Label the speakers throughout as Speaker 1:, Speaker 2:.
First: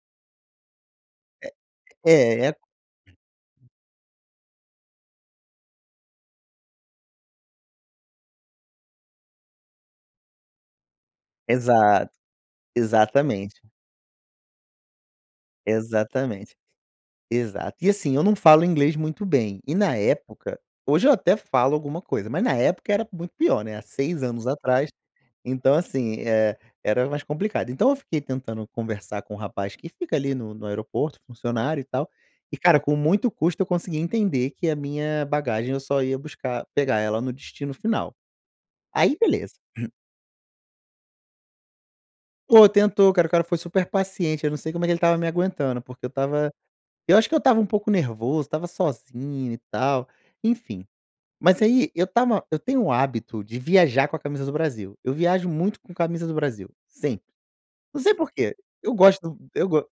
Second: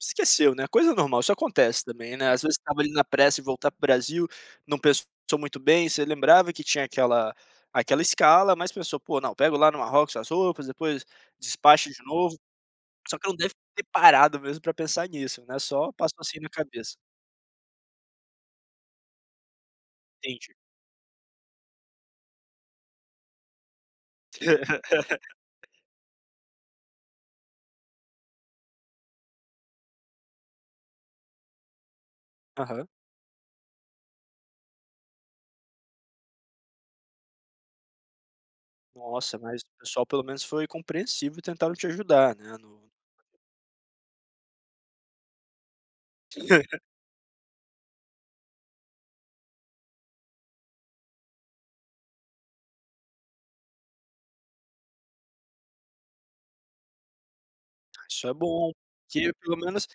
Speaker 1: Esqueceu, né, coisa normal, isso acontece também,
Speaker 2: É
Speaker 1: né. Às
Speaker 2: é
Speaker 1: vezes, você
Speaker 2: co
Speaker 1: estava ali na pressa em voltar para o Brasil, não pensou muito bem. Você lembrava que tinha aquela aquela escala, mas pensou: "Pô, não, pega lá no Marrocos as roupas, depois despacho de
Speaker 2: Exato.
Speaker 1: novo". Só que não deve
Speaker 2: Exatamente.
Speaker 1: ter parado, mesmo para pensar nisso, né, só passou assim, na
Speaker 2: Exatamente.
Speaker 1: cabeça.
Speaker 2: Exato. E, assim, eu não falo inglês muito bem, e na
Speaker 1: Entendi.
Speaker 2: época hoje eu até falo alguma coisa, mas na época era muito pior, né, há 6 anos atrás, então, assim, eh, era mais complicado. Então, eu fiquei tentando conversar com o rapaz que fica ali no no aeroporto, funcionário e tal, e, cara,
Speaker 1: Aham.
Speaker 2: com muito custo eu consegui entender que a minha bagagem eu só ia buscar pegar ela no destino final. Aí,
Speaker 1: Nossa,
Speaker 2: beleza.
Speaker 1: mas o pessoal pelo menos foi compreensível e tentaram te ajudar, né,
Speaker 2: Ô,
Speaker 1: no
Speaker 2: tentou, cara, o cara foi super paciente. Eu não sei como é que ele estava me aguentando, porque eu estava eu acho que eu estava um pouco nervoso, estava sozinho e tal, enfim. Mas, aí, eu estava eu tenho o hábito de viajar com a camisa do Brasil, eu viajo muito com camisa do Brasil, sempre. Não sei
Speaker 1: Isso é
Speaker 2: porquê.
Speaker 1: bom
Speaker 2: Eu gosto
Speaker 1: porque,
Speaker 2: do
Speaker 1: pelo
Speaker 2: eu go
Speaker 1: menos,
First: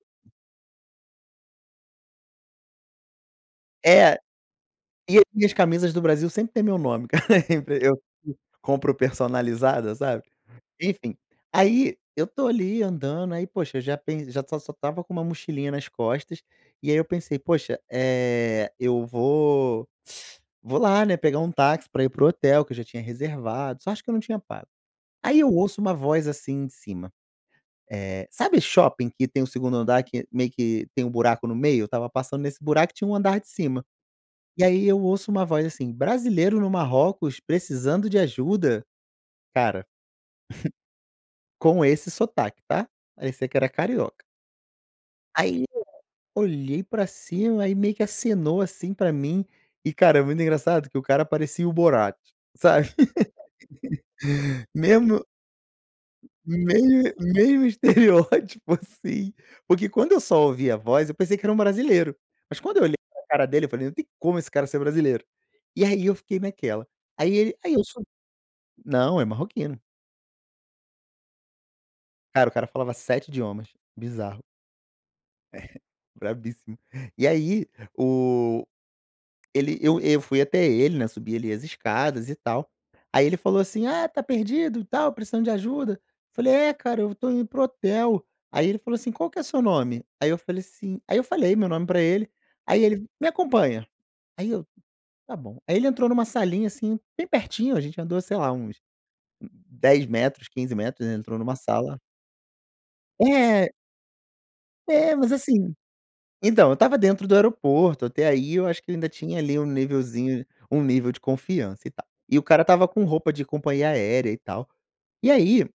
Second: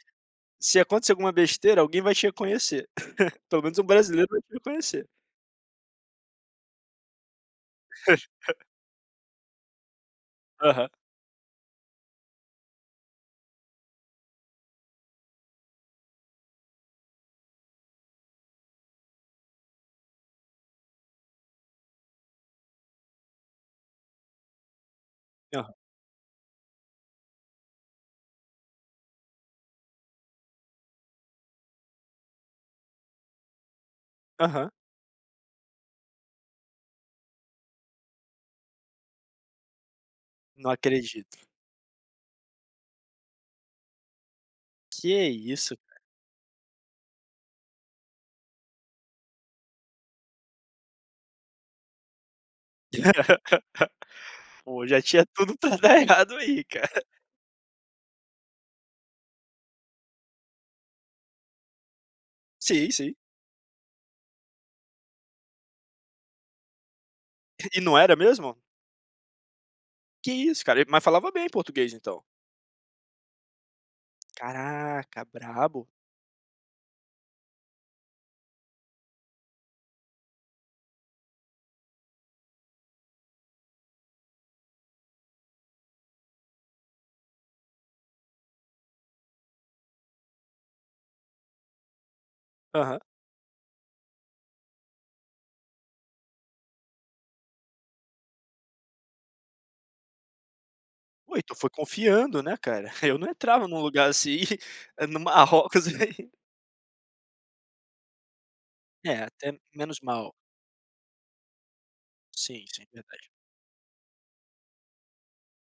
Speaker 1: se acontecer alguma besteira, alguém vai te reconhecer. Pelo menos um
Speaker 2: É.
Speaker 1: brasileiro vai te reconhecer.
Speaker 2: E eu minhas camisas do Brasil sempre têm meu nome, cara, eu p eu compro personalizada, sabe.
Speaker 1: Aham.
Speaker 2: Enfim, aí, eu estou ali andando, aí poxa, eu já pen já só só estava com uma mochilinha nas costas, e aí eu pensei: "Poxa, eh, eu vou vou lá, né, pegar um táxi para ir para o hotel". Que eu já tinha reservado, só acho que eu não tinha pago. Aí, eu
Speaker 1: Aham.
Speaker 2: ouço uma voz, assim, em cima. Eh, sabe shopping que tem o 2º andar que, meio que tem um buraco no meio? Eu estava passando nesse buraco e tinha um andar de cima. E,
Speaker 1: Aham.
Speaker 2: aí, eu ouço uma voz assim: "Brasileiro no Marrocos precisando de ajuda?" Cara,
Speaker 1: Não acredito.
Speaker 2: com esse sotaque, tá? Parecia que era carioca.
Speaker 1: Que
Speaker 2: Aí,
Speaker 1: isso,
Speaker 2: eu
Speaker 1: cara.
Speaker 2: olhei para cima, aí meio que acenou assim para mim. E, cara, é muito engraçado que o cara parecia o Borat, sabe.
Speaker 1: Pô, já
Speaker 2: Mesmo
Speaker 1: tinha tudo para dar errado aí, cara.
Speaker 2: mesmo mesmo estereótipo, assim, porque, quando eu só ouvi a voz, eu pensei que era um brasileiro, mas quando eu
Speaker 1: Sim,
Speaker 2: olhei
Speaker 1: sim.
Speaker 2: para cara dele, eu falei: "Não tem como esse cara ser brasileiro". E aí eu fiquei naquela. Aí ele aí
Speaker 1: E
Speaker 2: eu
Speaker 1: não
Speaker 2: sub
Speaker 1: era mesmo?
Speaker 2: Não, é marroquino.
Speaker 1: Que isso, cara, mas falava bem português, então?
Speaker 2: Cara, o cara falava 7 idiomas, bizarro.
Speaker 1: Caraca.
Speaker 2: É,
Speaker 1: Brabo.
Speaker 2: bravissimo. E aí o ele eu eu fui até ele, né. Subi ali as escadas e tal, aí ele falou assim: "Ah, está perdido e tal, precisando de ajuda?" Eu falei: "É, cara, eu estou indo para o hotel". Aí, ele falou assim: "Qual que é seu nome?" Aí, eu falei, assim aí eu falei meu nome para ele, aí
Speaker 1: Aham.
Speaker 2: ele: "Me acompanha". Aí eu: "Tá bom." Aí ele entrou em uma salinha, assim, bem pertinho, a gente andou, sei lá, uns 10 metros, 15 metros, ele
Speaker 1: Po,
Speaker 2: entrou em
Speaker 1: e tu
Speaker 2: uma
Speaker 1: foi
Speaker 2: sala
Speaker 1: confiando, né, cara. Eu não entrava
Speaker 2: É.
Speaker 1: num lugar assim, eh,
Speaker 2: É,
Speaker 1: no
Speaker 2: mas assim
Speaker 1: Marrocos.
Speaker 2: então, eu estava dentro do aeroporto, até aí eu acho que ainda
Speaker 1: É,
Speaker 2: tinha ali
Speaker 1: até
Speaker 2: um
Speaker 1: menos mal.
Speaker 2: nívelzinho um nível de confiança e tal, e o cara
Speaker 1: Sim, sim,
Speaker 2: estava com
Speaker 1: verdade.
Speaker 2: roupa de companhia aérea e tal. E aí